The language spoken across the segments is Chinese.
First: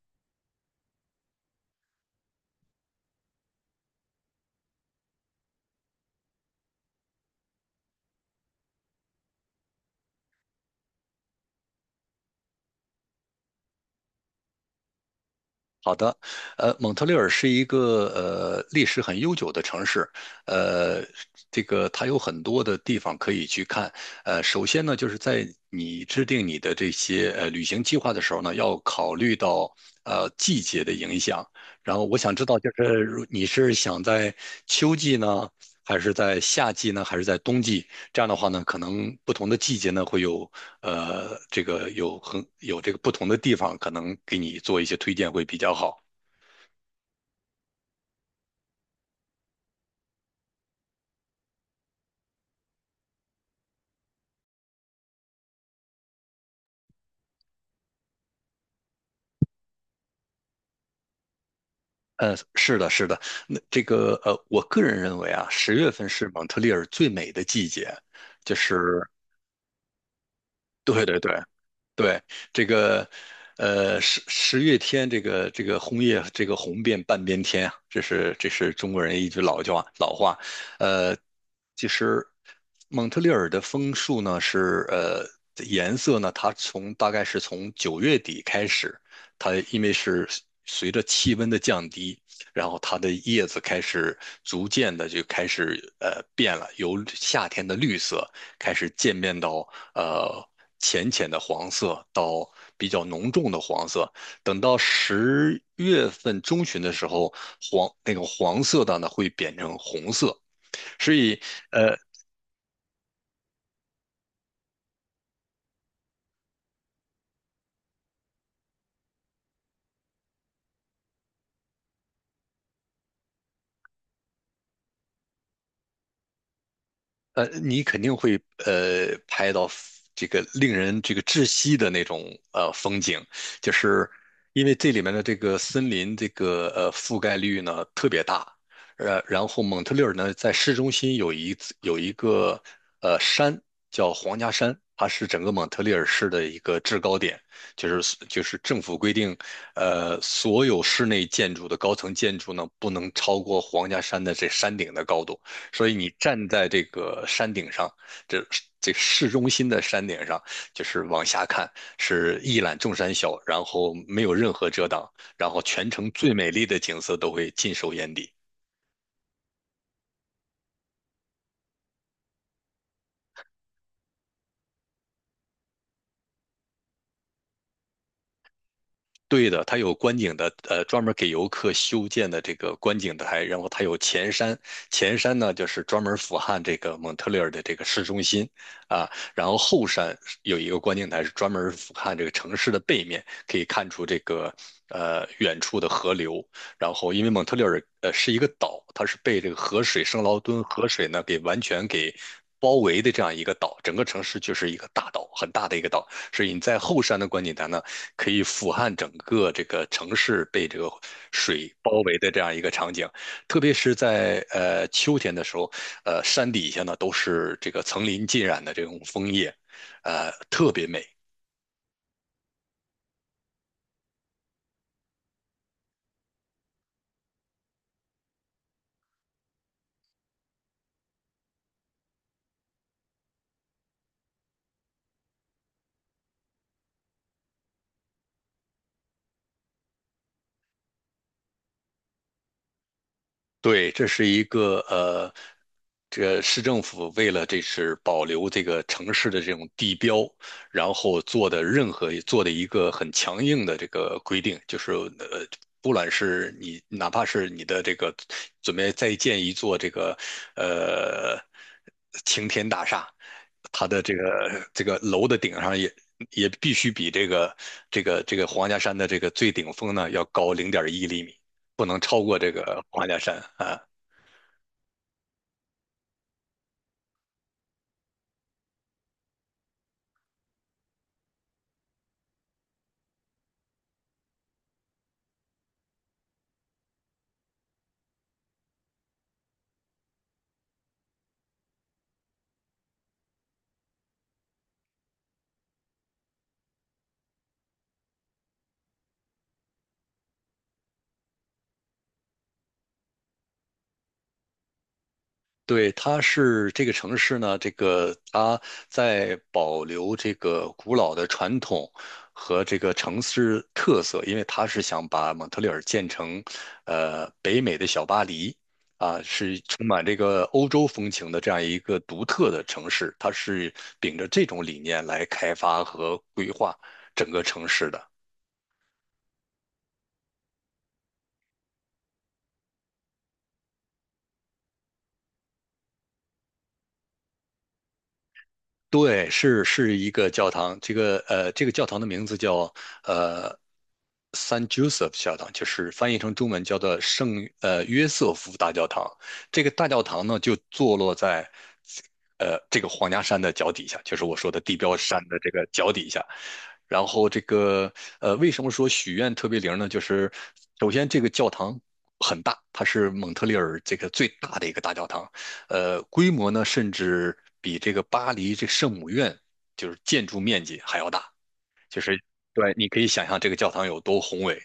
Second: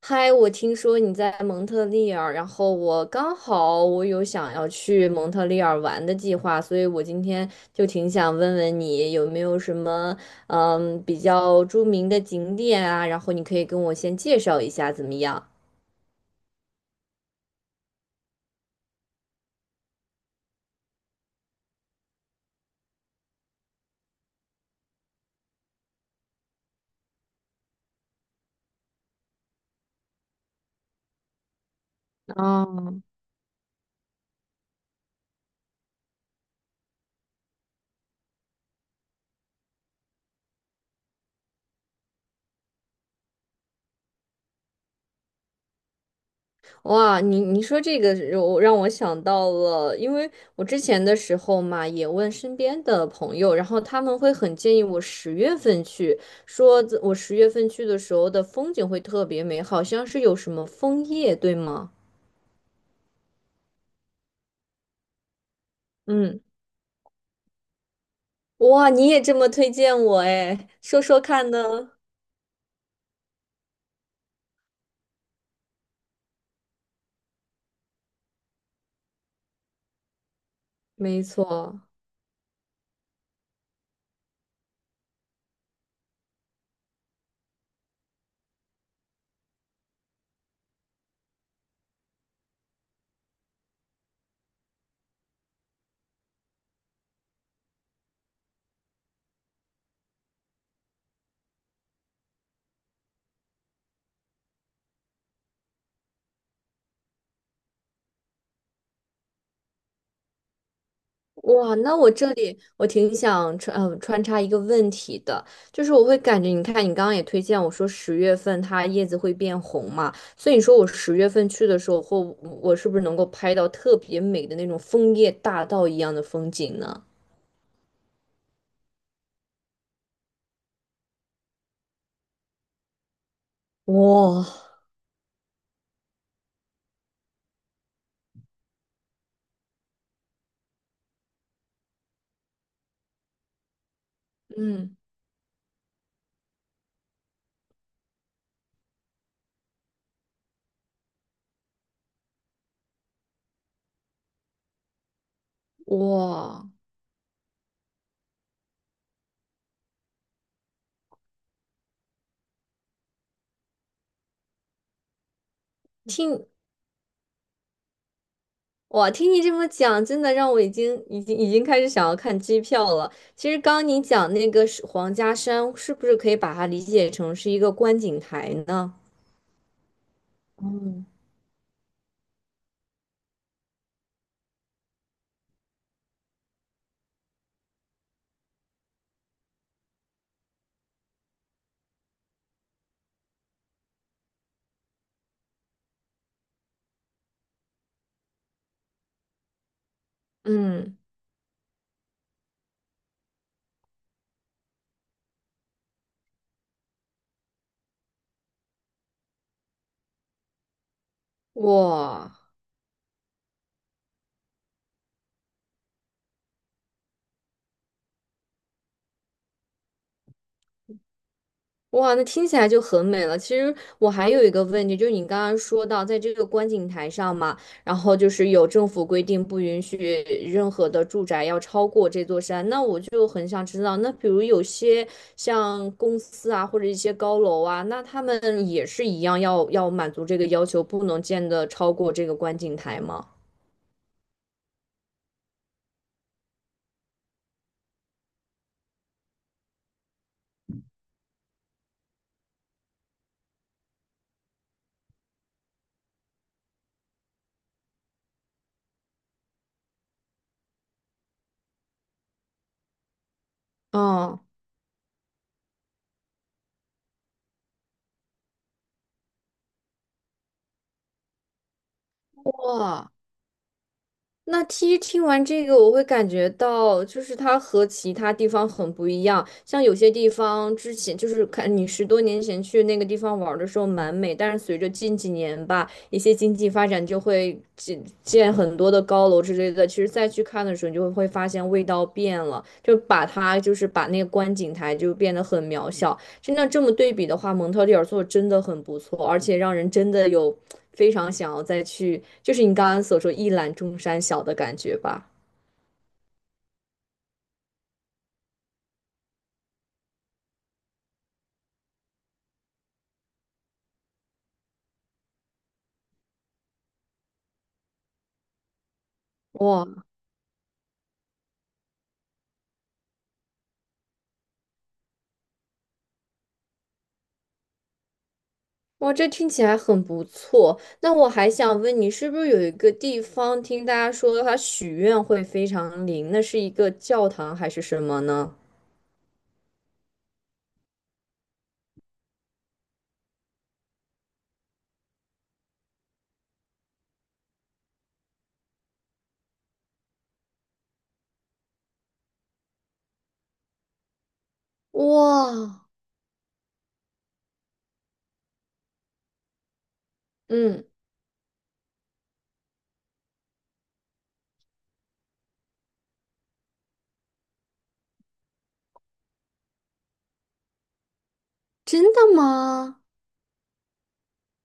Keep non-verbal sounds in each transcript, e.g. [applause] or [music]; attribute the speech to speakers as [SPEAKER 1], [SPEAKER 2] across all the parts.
[SPEAKER 1] 嗨，我听说你在蒙特利尔，然后我刚好有想要去蒙特利尔玩的计划，所以我今天就挺想问问你有没有什么比较著名的景点啊，然后你可以跟我先介绍一下怎么样？
[SPEAKER 2] 好的，蒙特利尔是一个历史很悠久的城市，呃，这个它有很多的地方可以去看。首先呢，就是在你制定你的这些旅行计划的时候呢，要考虑到季节的影响。然后我想知道，就是
[SPEAKER 1] 啊。
[SPEAKER 2] 如你是想在秋季呢，还是在夏季呢，还是在冬季？这样的话呢，可能不同的季节呢，会有这个有这个不同的地方，可能给你做一些推荐会比较好。
[SPEAKER 1] 哇，你说这个让我想到了，因为我之前的时候嘛，也问身边的朋友，然后他们会很建议我十月份去，说我十月份去的时候的风景会特别美，好像是有什么枫叶，对吗？
[SPEAKER 2] 是的，是的，那这个我个人认为啊，十月份是
[SPEAKER 1] 嗯，
[SPEAKER 2] 蒙特利尔最美的季节，就
[SPEAKER 1] 哇，
[SPEAKER 2] 是
[SPEAKER 1] 你也这么推荐我哎，说
[SPEAKER 2] 对对
[SPEAKER 1] 说
[SPEAKER 2] 对，
[SPEAKER 1] 看呢？
[SPEAKER 2] 对，这个，十月天，这个红叶，这个红遍半边天啊，这是中国人一句老话。呃，
[SPEAKER 1] 没错。
[SPEAKER 2] 其实蒙特利尔的枫树呢是颜色呢，它大概是从9月底开始，它因为是随着气温的降低，然后它的叶子开始逐渐的就开始变了，由夏天的绿色开始渐变到呃浅浅的黄色到比较浓重的黄色。等到10月份中旬的时候，黄那个黄色的呢会变成红色。所以，
[SPEAKER 1] 哇，那
[SPEAKER 2] 呃，
[SPEAKER 1] 我这里我挺想穿插一个问题的，就是我会感觉，你看你刚刚也推荐我说十月份它叶子会变红嘛，所以你说我十月份去的时候，或我是不是能够拍到特别美的那种枫叶大道一样的风景呢？
[SPEAKER 2] 你肯定会拍到 这个令人窒息的那种风景，就是
[SPEAKER 1] 哇，
[SPEAKER 2] 因为这里面的这个森林覆盖率呢特别大，然后蒙特利尔呢在市中心有一个山叫皇家山，
[SPEAKER 1] 嗯，
[SPEAKER 2] 它是整个蒙特利尔市的一个制高点，就是政府规定，所有室内建筑的高层建筑呢不能超过皇家山的这山顶的高度。所以你站在
[SPEAKER 1] 哇，
[SPEAKER 2] 这个山顶上，这这市中心的山顶上，就是往下看，是一览众山小，然后没有任何遮挡，然后全城最
[SPEAKER 1] 听
[SPEAKER 2] 美丽的景色都会尽收眼底。
[SPEAKER 1] 听你这么讲，真的让我已经开始想要看机票了。其实刚刚你讲那个是皇家山，是不是可以把它理解成是一个观景台呢？
[SPEAKER 2] 对的，它有观景的，专
[SPEAKER 1] 嗯
[SPEAKER 2] 门给游客修建的这个观景台，然后它有前山，前山呢就是专门俯瞰这个蒙特利尔的这个市中心啊，然后后山有一个观景台是专门俯瞰这个城市的背面，可以看出这个远处的河流，然后因为蒙特利尔是一个岛，它是被这个河水圣劳敦河
[SPEAKER 1] 嗯，
[SPEAKER 2] 水呢给完全给包围的这样一个岛，整个城市就是一个大岛，很大的一个岛，所以你在后山的观景台呢，可以俯瞰整个这个城市被这个水包围的
[SPEAKER 1] 哇
[SPEAKER 2] 这样一个场景。特别是在秋天的时候，山底下呢都是这个层林尽染的这种枫叶，特别美。
[SPEAKER 1] 哇，那听起来就很美了。其实我还有一个问题，就是你刚刚说到，在这个观景台上嘛，然后就是有政府规定不允许任何的住宅要超过这座山，那我就很想知道，那比如有些像公司啊，或者一些高楼啊，那他们也是一样要满足这个要求，不能建的超过这个观景台吗？
[SPEAKER 2] 对，这是一个这市政府为了这是保留这个城市的这种地标，然后做的一个很强硬的这个规定，就是不管是你哪怕是你的这个准备再建一座这个呃晴天大厦，它的这
[SPEAKER 1] 嗯
[SPEAKER 2] 个这个楼的顶上也必须比这个这个皇家山的这个最顶峰呢要高0.1厘米。不能超过这个花
[SPEAKER 1] 哇。
[SPEAKER 2] 家山啊。
[SPEAKER 1] 那其实听完这个，我会感觉到，就是它和其他地方很不一样。像有些地方之前就是看你十多年前去那个地方玩儿的时候蛮美，但是随着近几年吧，一些经济发展就会建建很多的高楼之类的。其实再去看的时候，你就会发现味道变了，就把它就是把那个观景台就变得很渺小。真的这么对比的话，蒙特利尔做得真的很不错，而且让人真的有非常想要再去，就是你刚刚所说"一览众山小"的感觉吧。
[SPEAKER 2] 对，它是这个城市呢，这个它在保留这个古老的传统和这个城市特色，因为它是想把蒙特利尔建成，北美的小巴黎啊，是充
[SPEAKER 1] 哇
[SPEAKER 2] 满这个欧洲风情的这样一个独特的城市，它是秉着这种理念来开发和规划整个城市的。
[SPEAKER 1] 哇，这听起来很不错。那我还想问你，是不是有一个地方听大家说它许愿会非常灵？那是一个教堂还是什么呢？
[SPEAKER 2] 对，是一个教堂，这个这个教堂的名字叫呃 San Joseph 教堂，就是翻译成中文叫做圣约瑟夫大教堂。这个大教堂呢，就坐落在这个皇家山的脚底下，就是我说的地标山的这个
[SPEAKER 1] 哇，
[SPEAKER 2] 脚底下。然后这个为什么说许愿特别灵呢？就是
[SPEAKER 1] 嗯，
[SPEAKER 2] 首先这个教堂很大，它是蒙特利尔这个最大的一个大教堂，规模呢，甚至比这个巴黎这圣母院就是建筑面积还要大。就
[SPEAKER 1] 真
[SPEAKER 2] 是
[SPEAKER 1] 的
[SPEAKER 2] 对，你可
[SPEAKER 1] 吗？
[SPEAKER 2] 以想象这个教堂有多宏伟，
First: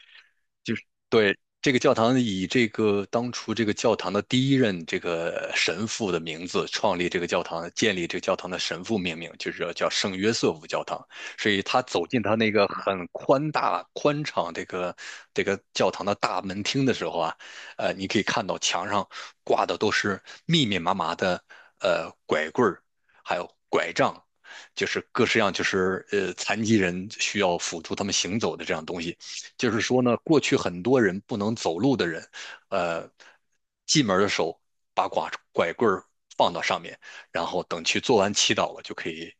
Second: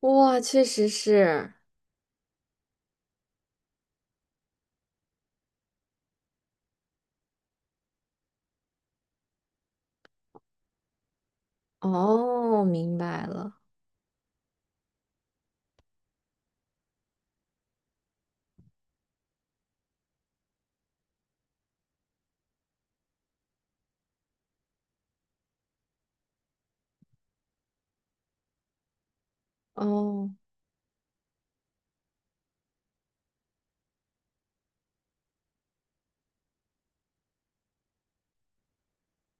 [SPEAKER 1] 哇，确
[SPEAKER 2] 就是
[SPEAKER 1] 实
[SPEAKER 2] 对
[SPEAKER 1] 是。
[SPEAKER 2] 这个教堂以这个当初这个教堂的第一任这个神父的名字创立这个教堂，建立这个教堂的神父命名，就是叫圣约瑟夫教堂。所以他走进他那
[SPEAKER 1] 哦，
[SPEAKER 2] 个
[SPEAKER 1] 明
[SPEAKER 2] 很
[SPEAKER 1] 白
[SPEAKER 2] 宽
[SPEAKER 1] 了。
[SPEAKER 2] 大、宽敞这个教堂的大门厅的时候啊，你可以看到墙上挂的都是密密麻麻的拐棍儿，还有拐杖。就是各式样，就是残疾人需要辅助他们行走的这样东西，就是说呢，
[SPEAKER 1] 哦
[SPEAKER 2] 过去很多人不能走路的人，呃，进门的时候把拐棍儿放到上面，然后等去做完祈祷了，就可以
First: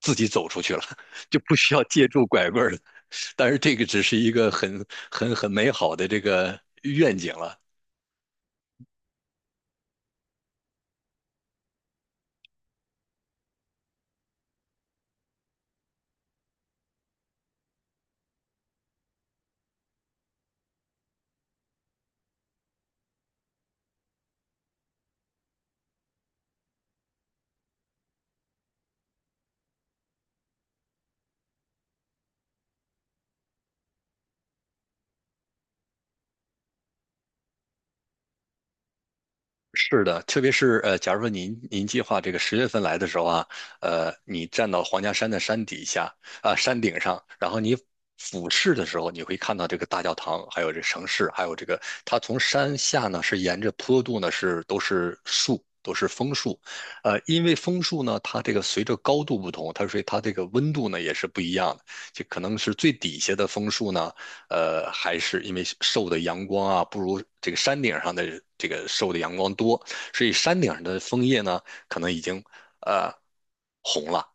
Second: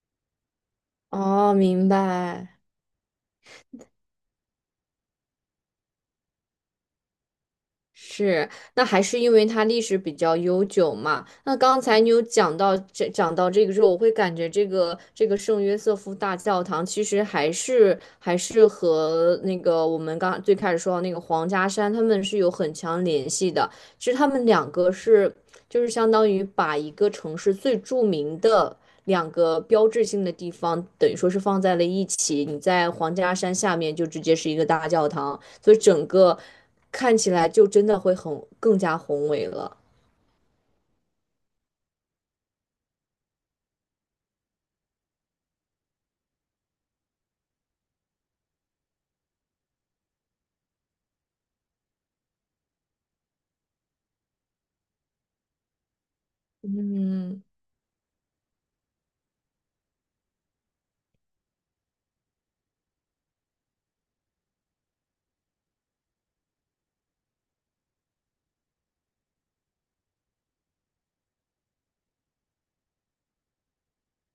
[SPEAKER 2] 自己走出去了，[laughs] 就
[SPEAKER 1] 哦，
[SPEAKER 2] 不需要
[SPEAKER 1] 明
[SPEAKER 2] 借助拐
[SPEAKER 1] 白。
[SPEAKER 2] 棍儿了。但是这个只是一个很美好的这个愿景了，
[SPEAKER 1] 是，那还是因为它历史比较悠久嘛。那刚才你有讲到这个时候，我会感觉这个圣约瑟夫大教堂其实还是和那个我们刚最开始说到那个皇家山，他们是有很强联系的。其实他们两个就是相当于把一个城市最著名的两个标志性的地方，等于说是放在了一起。你在皇家山下面就直接是一个大教堂，所以整个看起来就真的会更加宏伟了。
[SPEAKER 2] 是的，特别是假如说您计划这个十月份来的时候啊，你站到皇家山的山底下啊、山顶上，然后你俯视的时候，你会看到这个大教堂，还有这城市，还有这个它从山下呢是沿着坡度呢是都是树，都是枫树，
[SPEAKER 1] 嗯
[SPEAKER 2] 因为枫树呢，它这个随着高度不同，所以它这个温度呢也是不一样的，就可能是最底下的枫树呢，还是因为受的阳光啊，不如这个山顶上的这个受的阳光多，所以山顶上的枫叶呢，可能已经呃红了。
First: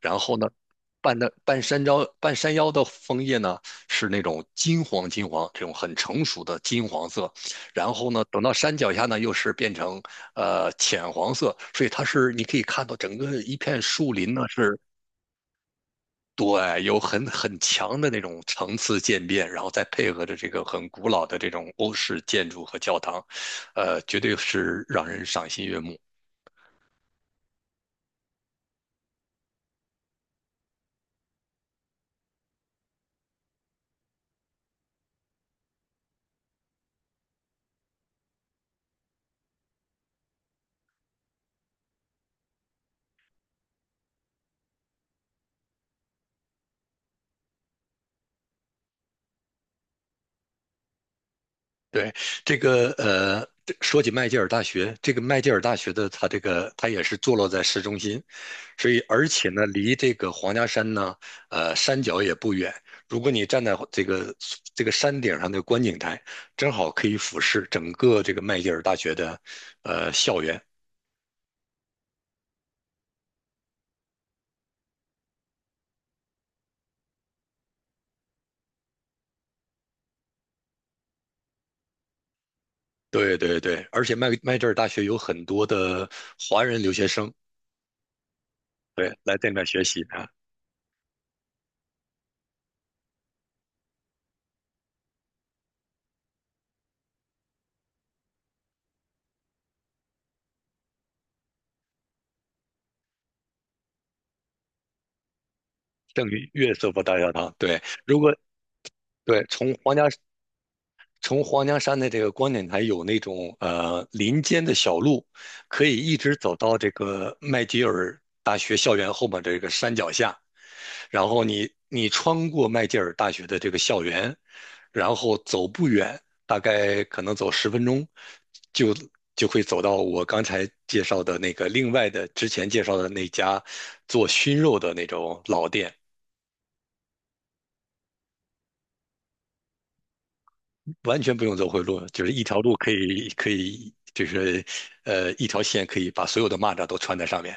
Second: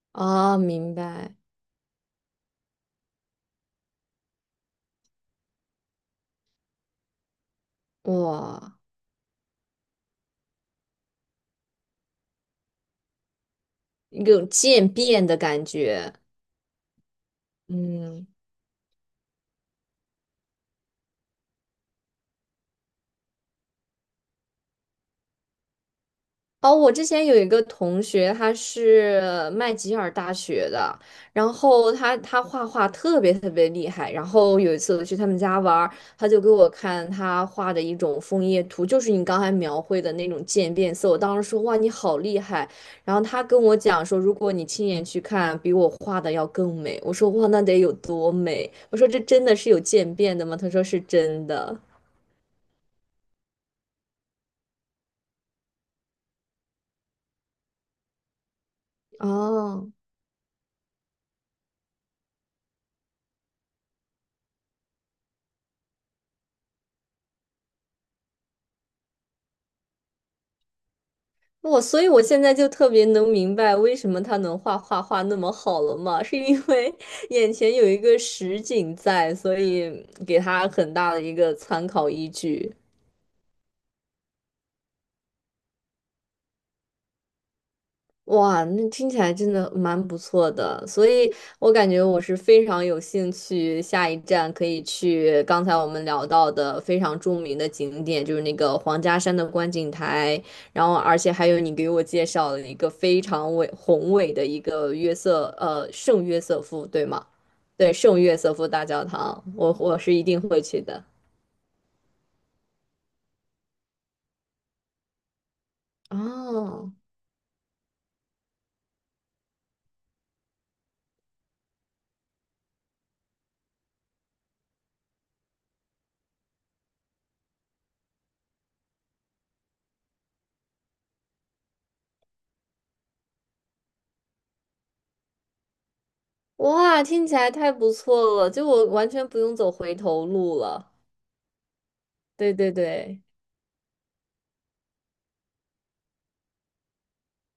[SPEAKER 2] 然后呢，
[SPEAKER 1] 啊，明
[SPEAKER 2] 半的
[SPEAKER 1] 白，
[SPEAKER 2] 半山腰半山腰的枫叶呢，是那种金黄金黄，这种很成熟的金黄色。然后呢，等到
[SPEAKER 1] 哇，
[SPEAKER 2] 山脚下呢，又是变成浅黄色，所以它是你可以看到整个一片树
[SPEAKER 1] 一
[SPEAKER 2] 林呢
[SPEAKER 1] 种
[SPEAKER 2] 是
[SPEAKER 1] 渐变的感觉。
[SPEAKER 2] 对，有很强的那
[SPEAKER 1] 嗯。
[SPEAKER 2] 种层次渐变，然后再配合着这个很古老的这种欧式建筑和教堂，绝对是让人赏心悦目。
[SPEAKER 1] 哦，我之前有一个同学，他是麦吉尔大学的，然后他画画特别特别厉害。然后有一次我去他们家玩儿，他就给我看他画的一种枫叶图，就是你刚才描绘的那种渐变色。我当时说哇，你好厉害！然后他跟我讲说，如果你亲眼去看，比我画的要更美。我说哇，那得有多美？我说这真的是有渐变的吗？他说是真的。
[SPEAKER 2] 对，这个这说起麦吉尔大学，这个麦吉尔大学的它这个它也是坐落在市中心，所以而且呢，
[SPEAKER 1] 哦。
[SPEAKER 2] 离这个皇家山呢，山脚也不远。如果你站在这个山顶上的观景台，正好可以俯视整个这个麦吉尔大学的校园。
[SPEAKER 1] 我所以，我现在就特别能明白为什么他能画画那么好了嘛，是因为 [laughs] 眼前有一个实景在，所以给他很大的一个参考依据。
[SPEAKER 2] 对对对，而且麦吉尔大学有很多的华人留学生，
[SPEAKER 1] 哇，那
[SPEAKER 2] 对，
[SPEAKER 1] 听起来
[SPEAKER 2] 来这
[SPEAKER 1] 真
[SPEAKER 2] 边
[SPEAKER 1] 的
[SPEAKER 2] 学
[SPEAKER 1] 蛮
[SPEAKER 2] 习
[SPEAKER 1] 不
[SPEAKER 2] 啊。
[SPEAKER 1] 错的，所以我感觉我是非常有兴趣，下一站可以去刚才我们聊到的非常著名的景点，就是那个黄家山的观景台，然后而且还有你给我介绍了一个非常宏伟的一个圣
[SPEAKER 2] 圣
[SPEAKER 1] 约瑟
[SPEAKER 2] 约
[SPEAKER 1] 夫，
[SPEAKER 2] 瑟夫
[SPEAKER 1] 对
[SPEAKER 2] 大
[SPEAKER 1] 吗？
[SPEAKER 2] 教堂，对，
[SPEAKER 1] 对，
[SPEAKER 2] 如
[SPEAKER 1] 圣
[SPEAKER 2] 果
[SPEAKER 1] 约瑟夫大教堂，
[SPEAKER 2] 对从
[SPEAKER 1] 我
[SPEAKER 2] 皇
[SPEAKER 1] 我
[SPEAKER 2] 家
[SPEAKER 1] 是一定会去的。
[SPEAKER 2] 从皇家山的这个观景台有那种林间的小路，可以一直走到这
[SPEAKER 1] 哦，
[SPEAKER 2] 个麦吉尔大学校园后面这个山脚下，然后你穿过麦吉尔大学的这个校园，然后走不远，大概可能走10分钟，就就会走到我刚才介绍的那个另外的之前介绍的那家做熏肉的那种老店，
[SPEAKER 1] 哇，听起来太不错了，就我完全不用走回头路了。
[SPEAKER 2] 完全不用走回路，就是一
[SPEAKER 1] 对
[SPEAKER 2] 条
[SPEAKER 1] 对
[SPEAKER 2] 路可
[SPEAKER 1] 对。
[SPEAKER 2] 以可以就是一条线可以把所有的蚂蚱都穿在上面。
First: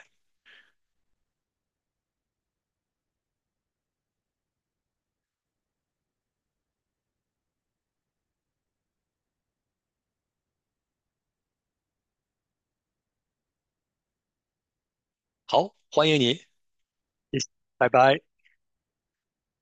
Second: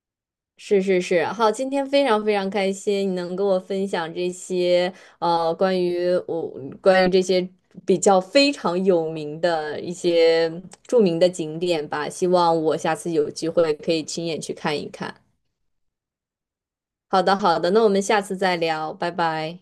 [SPEAKER 1] 是是是，好，今天非常非常开心，你能跟我分享这些呃关于我关于这些比较非常有名的一些著名的景点吧，希望我下次有机会可以亲眼去看一看。
[SPEAKER 2] 好，欢迎你，
[SPEAKER 1] 好的
[SPEAKER 2] 谢谢
[SPEAKER 1] 好的，那
[SPEAKER 2] 拜
[SPEAKER 1] 我们
[SPEAKER 2] 拜。
[SPEAKER 1] 下次再聊，拜拜。